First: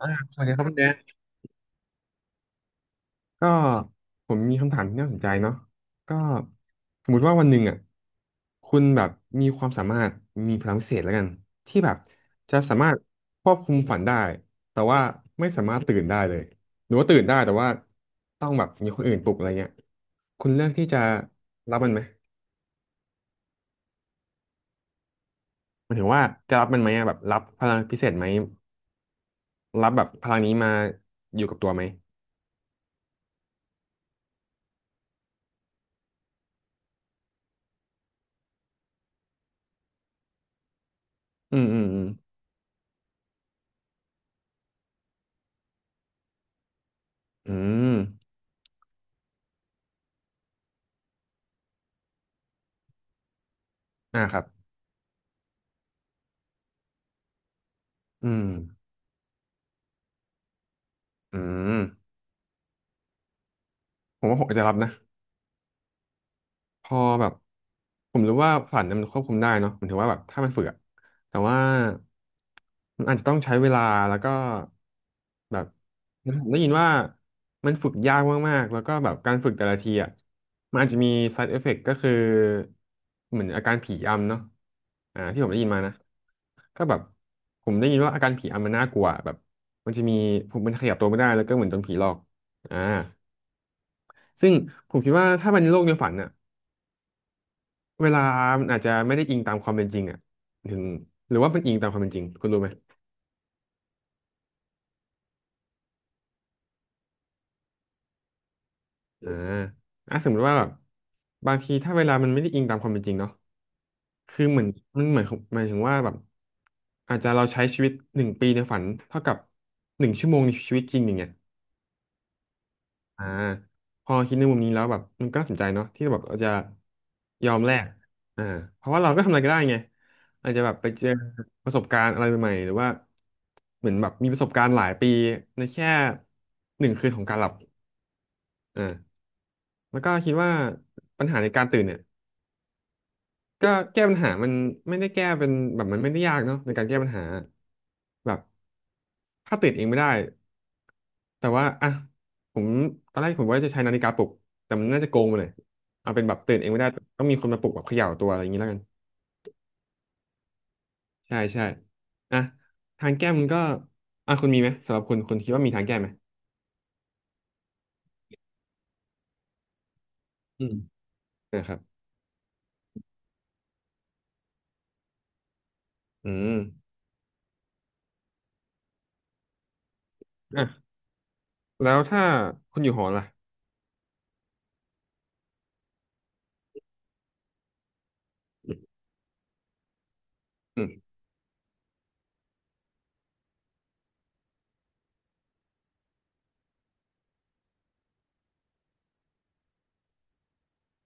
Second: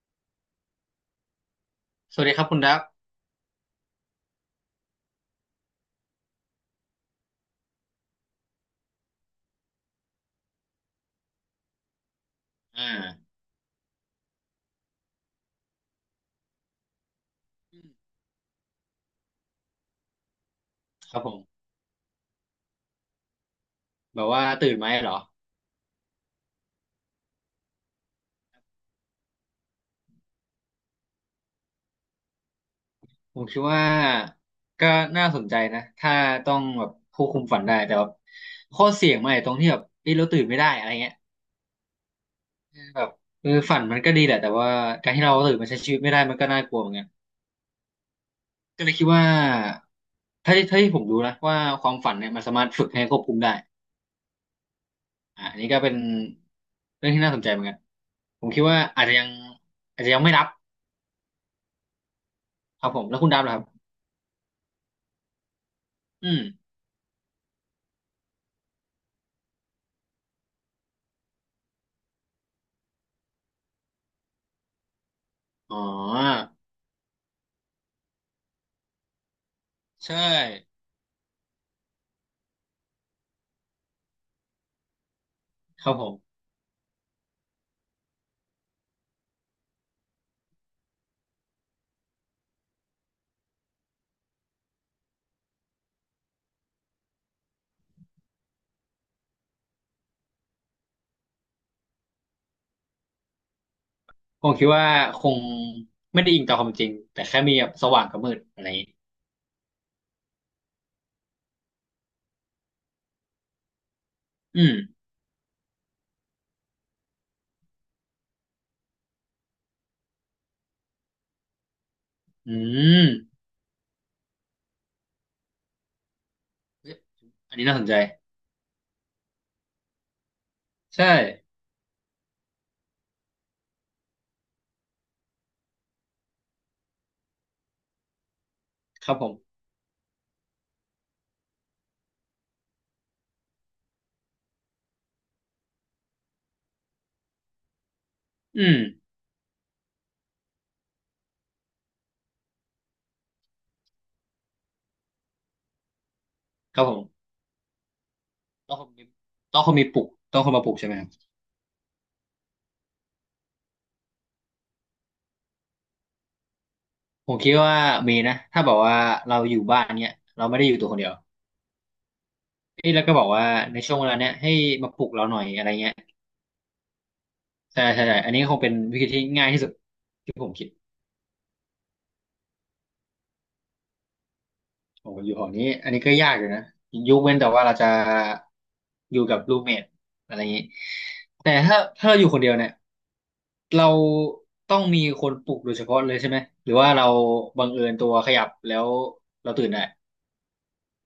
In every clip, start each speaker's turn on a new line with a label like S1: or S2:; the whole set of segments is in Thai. S1: อ่าสวัสดีครับคุณแดน
S2: สวัสดีครับคุณดับ
S1: ก็ผมมีคำถามที่น่าสนใจเนาะก็สมมุติว่าวันหนึ่งอ่ะคุณแบบมีความสามารถมีพลังพิเศษแล้วกันที่แบบจะสา
S2: อ่า
S1: มารถควบคุมฝันได้แต่ว่าไม่สามารถตื่นได้เลยหรือว่าตื่นได้แต่ว่า
S2: อืม
S1: ต้องแบบมีคนอื่นปลุกอะไรเงี้ยคุณเลือกที่จะ
S2: ครับผม
S1: รับมันไหม
S2: แบบว่าตื่นไหมเหรอ
S1: หมันถึงว่าจะรับมันไหมอะแบบรับพลังพิเศษไหมรับแบบพลังนี้มาอยู่กับตัวไหม
S2: ผมคิดว่าก็น่าสนใจนะถ้าต้องแบบควบคุมฝันได้แต่แบบข้อเสี่ยงมันไอาตรงที่แบบเอ้ยเราตื่นไม่ได้อะไรเงี้ย
S1: อืมอืมอืม
S2: แบบเออฝันมันก็ดีแหละแต่ว่าการที่เราตื่นมาใช้ชีวิตไม่ได้มันก็น่ากลัวเหมือนกัน
S1: อืม
S2: ก็เลยคิดว่าถ้าที่ผมรู้นะว่าความฝันเนี่ยมันสามารถฝึกให้ควบคุมได้
S1: อ่าครับ
S2: อ่าอันนี้ก็เป็นเรื่องที่น่าสนใจเหมือนกัน
S1: อื
S2: ผ
S1: ม
S2: มคิดว่าอาจจะยังไม่รับ
S1: อืม
S2: ครับผมแล้วคุณดับเหรอครับ
S1: ผมว่าผมอาจจะรับนะ
S2: อืม
S1: พอแบบผมรู้ว่าฝันเนี่ยมันควบคุมได้เนาะผมถือว่าแบบถ้ามันฝึกอะแต่ว่ามันอาจจะต้องใช้เวลาแล้วก็แบบ
S2: อ๋อ
S1: ผมได้ยินว่ามันฝึกยากมากๆแล้วก็แบบการฝึกแต่ละทีอะ
S2: ใช่
S1: มันอาจจะมี side effect ก็คือเหมือนอาการผีอำเนาะอ่าที่ผมได้ยินมา
S2: ครั
S1: นะ
S2: บผม
S1: ก็แบบผมได้ยินว่าอาการผีอำมันน่ากลัวแบบมันจะมีผมมันขยับตัวไม่ได้แล้วก็เหมือนโดนผีหลอกอ่าซึ่งผมคิดว่าถ้ามันโลกในฝันอ่ะ เวลามันอาจจะไม่ได้อิงตามความเป็นจริงอ่ะถึงหรือว่ามันอิงตามความเป็นจริง คุณรู้ไหม
S2: ผมคิดว่าคงไม่ได้อิงต่อความจริงแต่แค่มีแบบสว่างกับมืดอะไรอย่างนี้
S1: อ่าอ่ะสมมติว่าแบบบางทีถ้าเวลามันไม่ได้อิงตามความเป็นจริงเนาะคือเห
S2: อื
S1: มือน
S2: ม
S1: มันเหมือนหมายถึงว่าแบบอาจจะเราใช้ชีวิตหนึ่งปีในฝันเท่ากับหนึ่งชั่วโมงในชีวิตจริงอย่างเงี้ย
S2: อืม
S1: อ่าพอคิดในมุมนี้แล้วแบบมันก็น่าสนใจเนาะที่แบบเราจะ
S2: เฮ้ย
S1: ยอ
S2: อัน
S1: ม
S2: นี้
S1: แล
S2: น่าส
S1: ก
S2: นใจ
S1: อ่าเพราะว่าเราก็ทำอะไรก็ได้ไงอาจจะแบบไปเจ
S2: ใช่
S1: อประสบการณ์อะไรใหม่ๆหรือว่าเหมือนแบบมีประสบการณ์หลายปีในแค่หนึ่งคืนของการหลับอ่า
S2: ครับผม
S1: แล้วก็คิดว่าปัญหาในการตื่นเนี่ย ก็แก้ปัญหามันไม่ได้แก้เป็นแบบมันไม่ได้ยากเนาะในการแก้ปัญหาแบบ
S2: อืม
S1: ถ้าติดเองไม่ได้แต่ว่าอ่ะผมตอนแรกผมว่าจะใช้นาฬิกาปลุกแต่มันน่าจะโกงไปเลยเอาเป็นแบบตื่นเอง
S2: ค
S1: ไม่
S2: รับ
S1: ได้
S2: ผ
S1: ต้
S2: ม
S1: องมีคนมาปลุกแบบเขย่าตัวอะไรอย่างนี้แล้ว
S2: ต้อ
S1: กั
S2: ง
S1: น
S2: คงมีต้องคงมีปลุกต้องคงมาปลุกใช่ไหมครับ
S1: ใช่ใช่อ่ะทางแก้มันก็อ่ะคุณมีไหมสำหรับคุณคิดว่ามีทางแก้ไหม
S2: ผมคิดว่ามีนะถ้าบอกว่าเราอยู่บ้านเนี้ยเราไม่
S1: อื
S2: ได้อ
S1: ม
S2: ยู่ตัวคนเดียว
S1: นะครับ
S2: เอ้ยแล้วก็บอกว่าในช่วงเวลาเนี้ยให้มาปลุกเราหน่อยอะไรเงี้ย
S1: อืม
S2: ใช่ใช่ใช่อันนี้คงเป็นวิธีที่ง่ายที่สุดที่ผมคิ
S1: อ่ะ
S2: ด
S1: แล้วถ้าคุณอยู่หอล่ะ
S2: โอ้อยู่หอนี้อันนี้ก็ยากอยู่นะยกเว้นแต่ว่าเราจะอยู่กับรูเมทอะไรอย่างนี้
S1: อืม
S2: แต่ถ้าเราอยู่คนเดียวเนี่ยเราต้องมีคนปลุกโดยเฉพาะเลยใช่ไหมหรือว่าเราบังเอิญตัวขยับแล้วเราตื่นได้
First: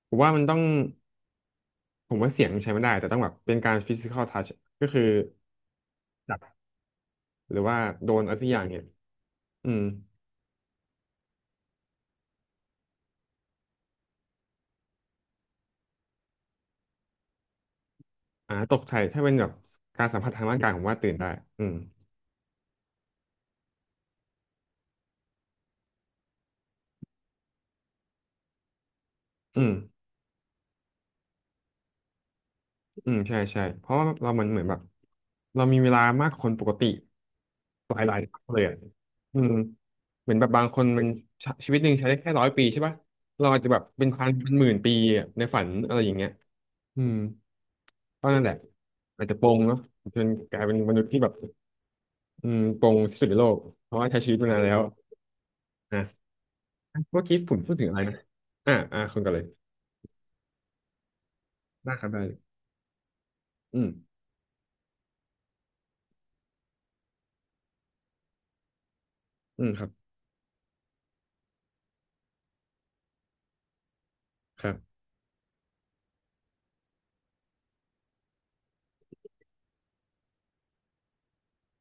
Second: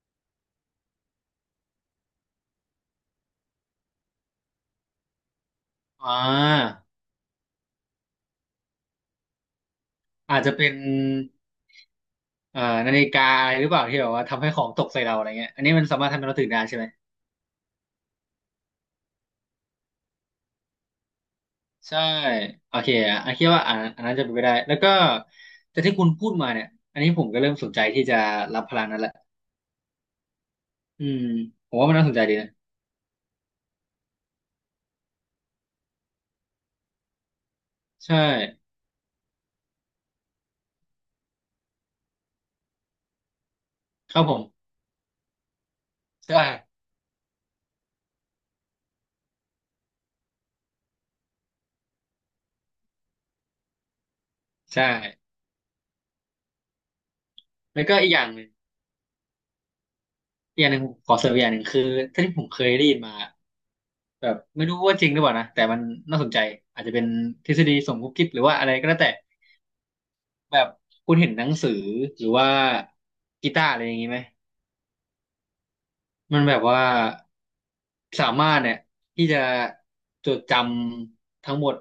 S1: ผมว่ามันต้อง ผมว่าเสียงใช้ไม่ได้แต่ต้องแบบเป็นการ physical touch ก็คือ
S2: อ่า
S1: จับหรือว่าโดนอะไรสักอย่างเนี่ยอืม
S2: อาจจะเป็นเอ่อนาฬิกาอะไรหรือเปล่าที่แบบว่าทำให้ของตกใส่เราอะไรเงี้ยอันนี้มันสามารถทำให้เราตื่นได้ใช่ไหม
S1: อ่าตกใจถ้าเป็นแบบการสัมผัสทางร่างกายผมว่าตื่นได้อืม
S2: ใช่โอเคอ่ะอันคิดว่าอันนั้นจะเป็นไปได้แล้วก็แต่ที่คุณพูดมาเนี่ยอันนี้ผมก็เริ่มสนใจที่จะรับพลังนั้นละ
S1: อืม
S2: อืมผมว่ามันน่าสนใจดีนะ
S1: อืมใช่ใช่เพราะว่าเรามันเหมือนแบบเรามีเวลามากกว่าคนปกติหลายห
S2: ใช่
S1: ลายเลยอะอืมเหมือนแบบบางคนมันชชีวิตหนึ่งใช้ได้แค่100 ปีใช่ป่ะเราอาจจะแบบเป็น
S2: ครับ
S1: พัน
S2: ผ
S1: เป็นห
S2: ม
S1: มื่นปีอะในฝันอะไรอย่างเงี้ย
S2: ใช่
S1: อืมก็นั่นแหละอาจจะโปงเนาะจนกลายเป็นมนุษย์ที่แบบ อืมปงที่สุดในโลกเพราะว่าใช้ชีวิตมานานแล้ว
S2: ใช่
S1: นะเมื่อกี้ผมพูด
S2: แล้
S1: ถึ
S2: ว
S1: งอะ
S2: ก็
S1: ไร
S2: อีกอ
S1: นะ
S2: ย่างหนึ่ง
S1: อ่าคุณก่อนเลย
S2: อีกอย่างหนึ่งผมขอเสริมอีกอย่างหนึ่งคือ
S1: ได้ครับได้
S2: ถ้าที่
S1: เลย
S2: ผมเคยได้ยินมา
S1: อืม
S2: แบบไม่รู้ว่าจริงหรือเปล่านะแต่มันน่าสนใจอาจจะเป็นทฤษฎีสมคบคิดหรือว่าอะไรก็แล้วแต่
S1: อืมครับ
S2: แบบคุณเห็นหนังสือหรือว่ากีตาร์อะไรอย่างนี้ไหม
S1: ครับ
S2: มันแบบว่าสามารถเนี่ยที่จะจดจำทั้งหมด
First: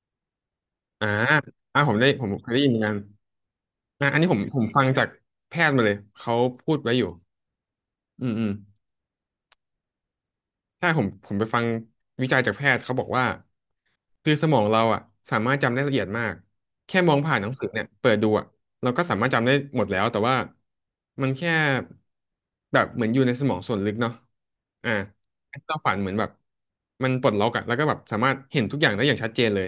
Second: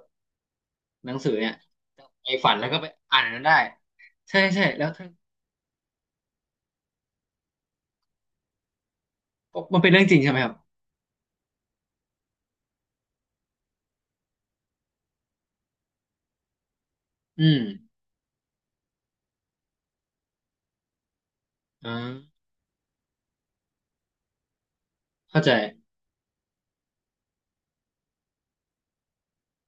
S1: อ่า
S2: หนังสือเนี่ย
S1: อ่าผมได้ผ
S2: ไป
S1: มเค
S2: ฝั
S1: ย
S2: น
S1: ได้
S2: แล้
S1: ยิ
S2: ว
S1: นเห
S2: ก็
S1: มือน
S2: ไป
S1: กัน
S2: อ่านอันนั้นได้
S1: อ่าอันนี้ผ
S2: ใช่
S1: มผ
S2: ใช่
S1: มฟั
S2: แล้
S1: ง
S2: ว
S1: จา
S2: ถ้า
S1: กแพทย์มาเลยเขาพูดไว้อยู่อืมอืม
S2: มันเป็นเรื่องจริงใช่ไหมครับ
S1: ใช่ผมไปฟังวิจัยจากแพทย์เขาบอกว่าคือสมองเราอ่ะสามารถจำได้ละเอียดมากแค่มองผ่าน
S2: อื
S1: หนัง
S2: ม
S1: สือเนี่ยเปิดดูอ่ะเราก็สามารถจำได้หมดแล้วแต่ว่ามันแค่
S2: อ่า
S1: แบบเหมือนอยู่ในสมองส่วนลึกเนาะอ่า
S2: เข้าใจ
S1: ที่เราฝันเหมือนแบบมันปลดล็อกอ่ะแล้วก็แบบสามารถเห็นทุกอย่างได้อย่างชัดเจนเลย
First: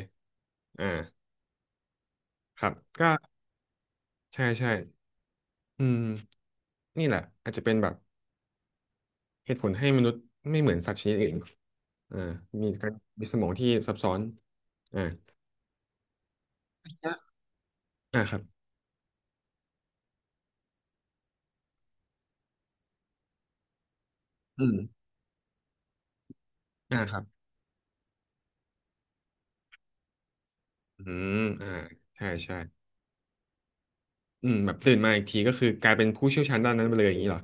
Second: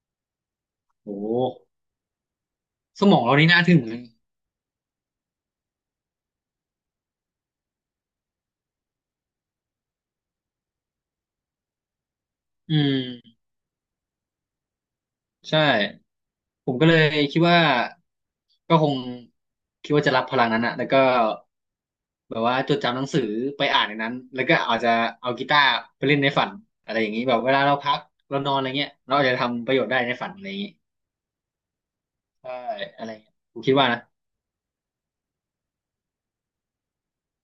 S1: อ่า
S2: โอ้
S1: ครับ
S2: ส
S1: ก็
S2: มองเรานี่น่าถึงเลย
S1: ใช่ใช่อืมนี่แหละอาจจะเป็นแบบ เหตุผลให้มนุษย์ไม่เหมือนสัตว์ชนิดอื่นอ่ามี
S2: อื
S1: การมีส
S2: ม
S1: มองที่ซับซ้อนอ่า
S2: ใช่ผมก็เลยคิดว่า
S1: อ่าครับ
S2: ก็คงคิดว่าจะรับพลังนั้นอะแล้วก็แบบว่าจดจำหนังสือไปอ่านในนั้นแล้วก็
S1: อื
S2: อา
S1: ม
S2: จจะเอากีตาร์ไปเล่นในฝันอะไร
S1: อ่า
S2: อย่าง
S1: ครั
S2: นี้
S1: บ
S2: แบบเวลาเราพักเรานอนอะไรเงี้ยเราอาจจะทำประโยชน์ได้ในฝันอะไรอย่างนี้
S1: อืมอ่าใช่
S2: ใช่
S1: ใช่
S2: อะไรเงี้ยผมคิดว่านะ
S1: อืมแบบตื่นมาอีกทีก็คือกลายเป็นผู้เชี่ยวชาญด้านนั้นไปเลยอย่างนี้เหรอ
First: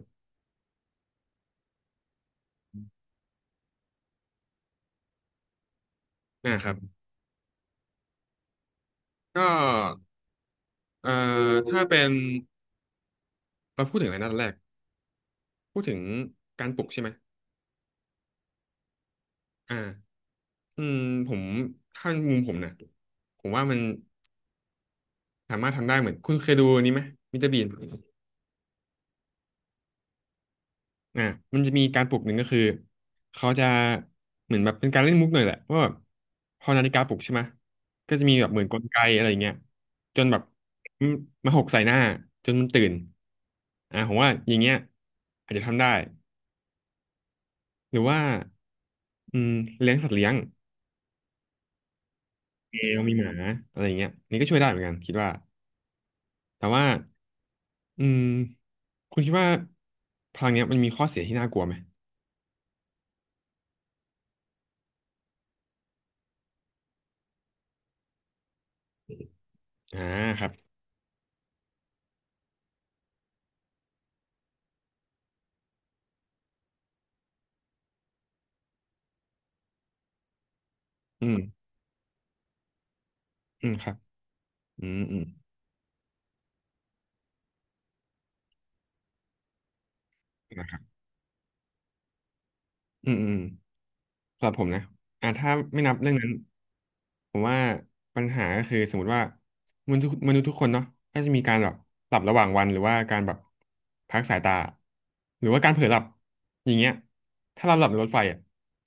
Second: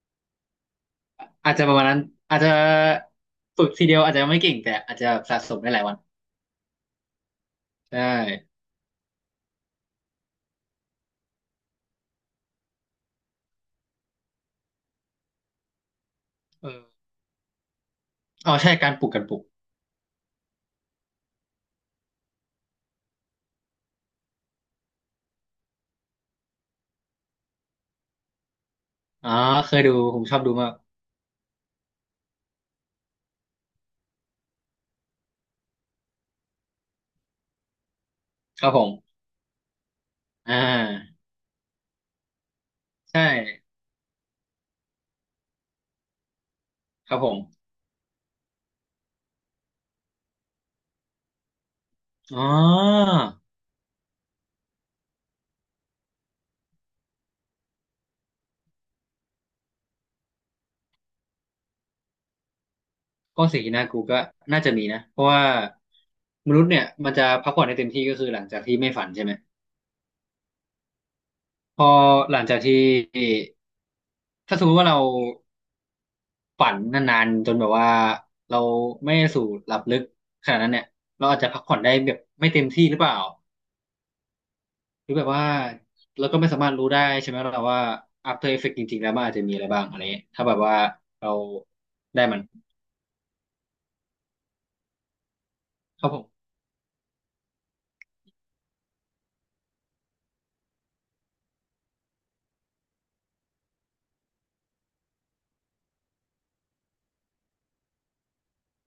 S2: อาจจะประมาณนั้นอาจจะฝึกทีเดียวอาจจะไม่เก่งแต่อาจจะสะสมได้หลายวัน
S1: อ่าครับ
S2: ใช่
S1: ก็เอ่อถ้าเป็นเราพูดถึงอะไรนันแรก พูดถึงกา
S2: เอ
S1: รป
S2: อ
S1: ลุกใช่ไหม
S2: อ๋อใช่การปลูก
S1: อ่าอืมผมถ้ามุมผมนะผมว่ามันสามารถทำได้เหมือนคุณเคยดูอันนี้ไหม มิสเตอร์บีน
S2: อ๋อเคยดูผมชอบดูมาก
S1: อ่ามันจะมีการปลุกหนึ่งก็คือเขาจะเหมือนแบบเป็นการเล่นมุกหน่อยแหละว่าแบบพอนาฬิกาปลุกใช่ไหมก็จะมีแบบเห
S2: ค
S1: มือน
S2: รับ
S1: ก
S2: ผ
S1: ลไก
S2: ม
S1: อะไรอย่างเงี้ยจนแบบ
S2: อ่า
S1: มาหกใส่หน้าจนมันตื่น
S2: ใช่
S1: ผมว่าอย่างเงี้ยอาจจะทำได้
S2: ครับผม
S1: หรือว่าอืมเลี้ยงสัตว์เลี้ยง
S2: อ๋อ
S1: แมวมีหมาอะไรอย่างเงี้ยนี่ก็ช่วยได้เหมือนกันคิดว่าแต่ว่าอืมคุณคิดว่าพลังเนี้ยมันมีข้อเสียที่น่ากลัวไหม
S2: ก็สิ่งที่น่ากลัวก็น่าจะมีนะเพราะว่ามนุษย์เนี่ยมันจะพักผ่อนได้เต็มที่ก็คือหลังจากที่ไม่ฝันใช่ไหม
S1: อ่าครับ
S2: พอหลังจากที่ถ้าสมมติว่าเราฝันนานๆจนแบบว่าเราไม่ได้สู่หลับลึกขนาดนั้นเนี่ยเรา
S1: อื
S2: อา
S1: ม
S2: จจะพักผ่อนได้แบบไม่เต็มที่หรือเปล่า
S1: อืมครับอืม
S2: หรือ
S1: อืม
S2: แบบว่าเราก็ไม่สามารถรู้ได้ใช่ไหมเราว่า After Effect จริงๆแล้วมันอาจจะมีอะไรบ้างอะไรเงี้ยถ้าแบบ
S1: นะค
S2: ว่า
S1: รับ
S2: เราได้มัน
S1: อืมอืมสำหรับผมนะถ้าไม่นับ
S2: ครับ
S1: เรื่อง
S2: ผ
S1: นั้น
S2: ม
S1: ผมว่าปัญหาก็คือสมมติว่ามนุษย์ทุกคนเนาะก็จะมีการแบบหลับระหว่างวันหรือว่าการแบบพักสายตาหรือว่าการเผลอหลับอย่างเงี้ยถ้าเราหลับในรถไฟอ่ะ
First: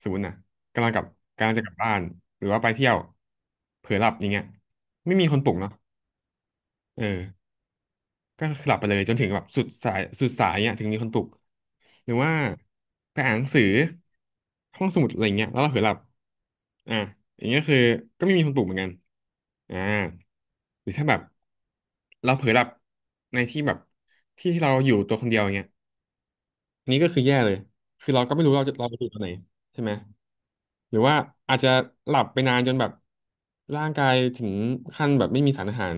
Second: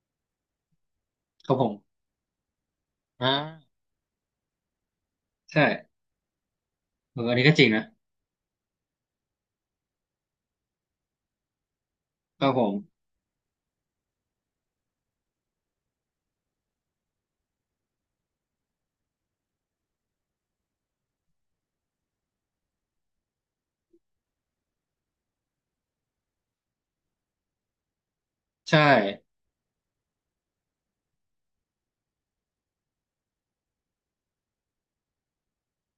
S1: สมมตินะกำลังกลับกำ
S2: ค
S1: ลัง
S2: รับ
S1: จะ
S2: ผ
S1: กลับบ้า
S2: ม
S1: นหรือว่าไปเที่ยว
S2: อ่า
S1: เผลอหลับอย่างเงี้ยไม่มีคนปลุก
S2: ใช่
S1: เนาะเออ
S2: เอออันนี้ก็จริงนะ
S1: ก็หลับไปเลยจนถึงแบบสุดสายเนี่ยถึงมีคนปลุกหรือว่า
S2: ครับผม
S1: ไปอ่านหนังสือห้องสมุดอะไรเงี้ยแล้วเราเผลอหลับอ่าอย่างเงี้ยคือก็ไม่มีคนปลุกเหมือนกันอ่าหรือถ้าแบบเราเผลอหลับในที่แบบที่ที่เราอยู่ตัวคนเดียวอย่างเงี้ยอันนี้ก็คือแย่เลยคือเราก็ไม่รู้
S2: ใช่
S1: เราไปอยู่ตอนไหนใช่ไหมหรือว่าอาจจะหลับไปนานจนแบบร่างกายถึงขั้นแบบไม่มีสารอาหาร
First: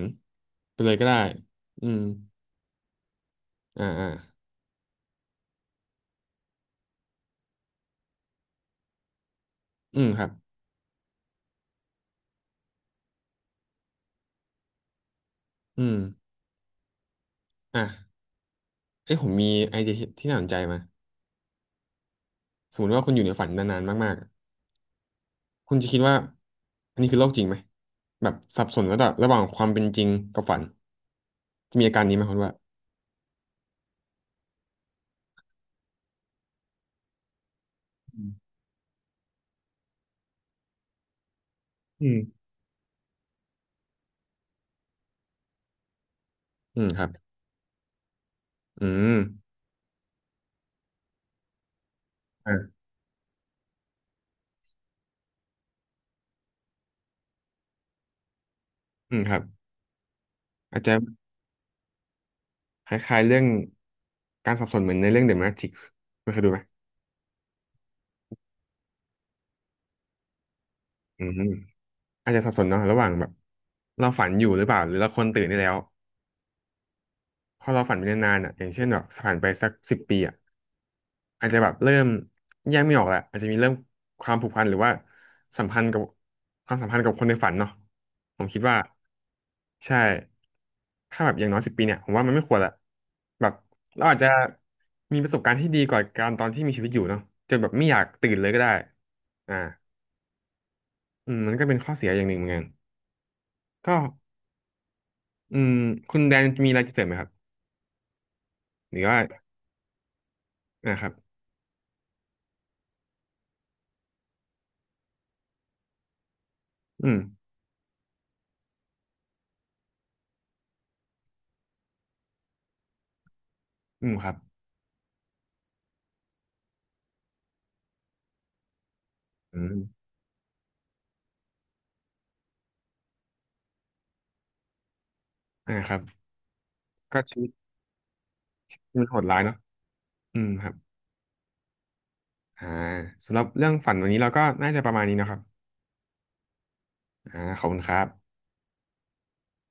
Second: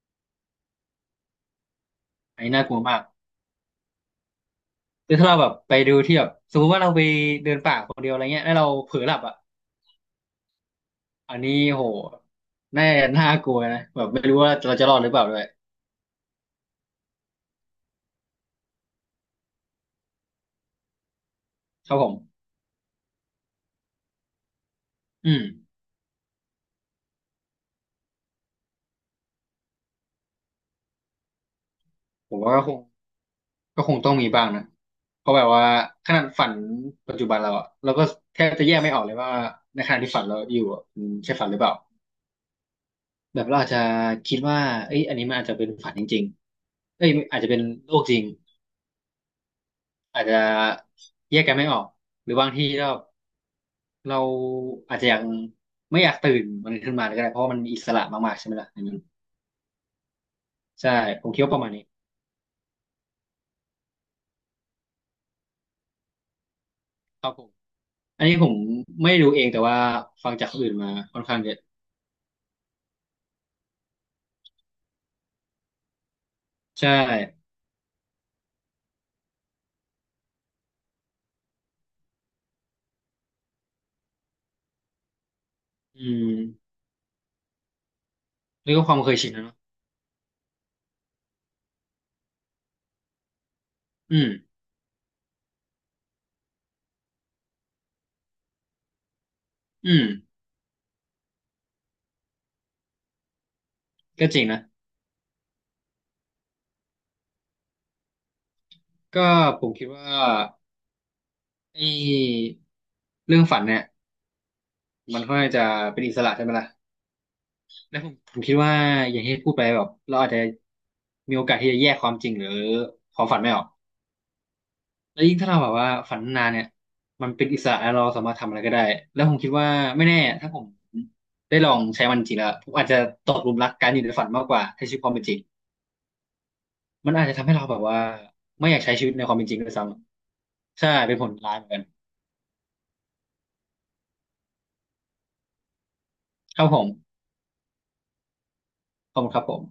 S1: ไปเลยก็ได้อืม
S2: อันนี้น่ากลัวมาก
S1: อ่า
S2: คือถ้าเราแบบไปดูที่แบบสมมติว่าเราไปเดินป่าคนเดียวอะไรเงี้ยแล้วเราเผลอหลับอ่ะ
S1: อืมครับ
S2: อันนี้โหน่าน่ากลัวนะแบบไม่รู้ว่าเราจะรอดหรือเปล่าด้วย
S1: อืมอ่ะเอ้ยผมมีไอเดียที่น่าสนใจมา
S2: ครับผม
S1: สมมติว่าคุณอยู่ในฝันนานๆมากๆอะ
S2: อืม
S1: คุณจะคิดว่าอันนี้คือโลกจริงไหมแบบสับสนระหว่างความเป็นจริงกับฝันจะมีอาการนี้ไหม
S2: ผ
S1: คุณ
S2: ม
S1: ว่า
S2: ว่าก็คง ก็คงต้องมีบ้างนะ เพราะแบบว่าขนาดฝันปัจจุบันเราอะเราก็
S1: อืม
S2: แทบจะแยกไม่ออกเลยว่าในขณะที่ฝันเราอยู่อะมันใช่ฝันหรือเปล่า
S1: อืม
S2: แบบเราอาจจะคิดว่าเอ้ยอันนี้มันอาจจะเป็นฝันจริง
S1: อืม
S2: ๆ
S1: ค
S2: เอ้
S1: รั
S2: ย
S1: บ
S2: อาจจะเป็นโลกจริง
S1: อืม
S2: อาจจะแยกกันไม่ออกหรือบาง
S1: อ่า
S2: ทีเราเราอาจจะยังไม่อยากตื่นมันขึ้นมาเลยก็ได้เพราะว่ามันอิสระมากๆใช่ไหมล่ะอันนั้น
S1: อืมครับอาจ
S2: ใช่
S1: จะ
S2: ผมคิดว่าประมาณนี้
S1: คล้ายๆเรื่องการสับสนเหมือนในเรื่อง The Matrix ไม่เคยดูไหม
S2: ครับผมอันนี้ผมไม่รู้เองแต่ว่าฟังจากคนอื่นมาค่อ
S1: อื
S2: นข้าง
S1: ม
S2: เยอะ
S1: อาจจะสับสนเนาะระหว่างแบบเราฝันอยู่หรือเปล่าหรือเราคนตื่นได้แล้ว
S2: ใช่
S1: พอเราฝันไปนานๆอ่ะอย่างเช่นแบบผ่านไปสักสิบปีอ่ะอาจจะแบบเริ่มแยกไม่ออกแหละอาจจะมีเริ่มความผูกพันหรือว่าสัมพันธ์กั
S2: อื
S1: บค
S2: ม
S1: วามสัมพันธ์กับคนในฝันเนาะผมคิด
S2: นี่
S1: ว่า
S2: ก็ความเคยชินนะเนอะ
S1: ใช่ถ้าแบบอย่างน้อยสิบปีเนี่ยผมว่ามันไม่ควรละแบบเรา
S2: อื
S1: อาจ
S2: ม
S1: จะมีประสบการณ์ที่ดีกว่าการตอนที่มีชีวิตอยู่เนาะจนแบบไม่อยากตื่นเลยก็ได้อ่า
S2: อืม
S1: อืมมันก็เป็นข้อเสียอย่างหนึ่งเหมือนกันก็
S2: ก็จริงนะ
S1: อืมคุณแดนมีอะไรจะเสริมไหมครับหรือว่า
S2: ก็ผมคิดว่า
S1: นะครับ
S2: ไอ้เรื่องฝันเนี่ยมันค่อนข้างจะเป็นอิสระใช่ไหมล่ะ
S1: อืม
S2: แล้วผมคิดว่าอย่างที่พูดไปแบบเราอาจจะมีโอกาสที่จะแยกความจริงหรือความฝันไม่ออก
S1: อืมครับ
S2: แล้วยิ่งถ้าเราแบบว่าฝันนานเนี่ยมันเป็นอิสระแล้วเราสามารถทำอะไรก็ได้แล้วผมคิด
S1: อื
S2: ว่า
S1: ม
S2: ไม่แน่ถ้าผมได้ลองใช้มันจริงแล้วผมอาจจะตกหลุมรักการอยู่ในฝันมากกว่าใช้ชีวิตความเป็นจริง
S1: ครับ
S2: มัน
S1: ก็
S2: อาจจะ
S1: ชี
S2: ทำ
S1: วิต
S2: ให้เราแบบว่าไม่อยากใช้
S1: มั
S2: ชี
S1: น
S2: วิต
S1: โห
S2: ใน
S1: ด
S2: ความ
S1: ร้าย
S2: เป็นจ
S1: เนาะ
S2: ริงด้วยซ้
S1: อืมครับ
S2: ำใช่เป็นผลร้ายเหมือนกัน
S1: อ่าสำหรับเรื่องฝันวันนี้เราก็น่าจะประมาณนี้เนอะครับ
S2: ครับผม
S1: ขอบคุณครับ
S2: ขอบคุณครับผม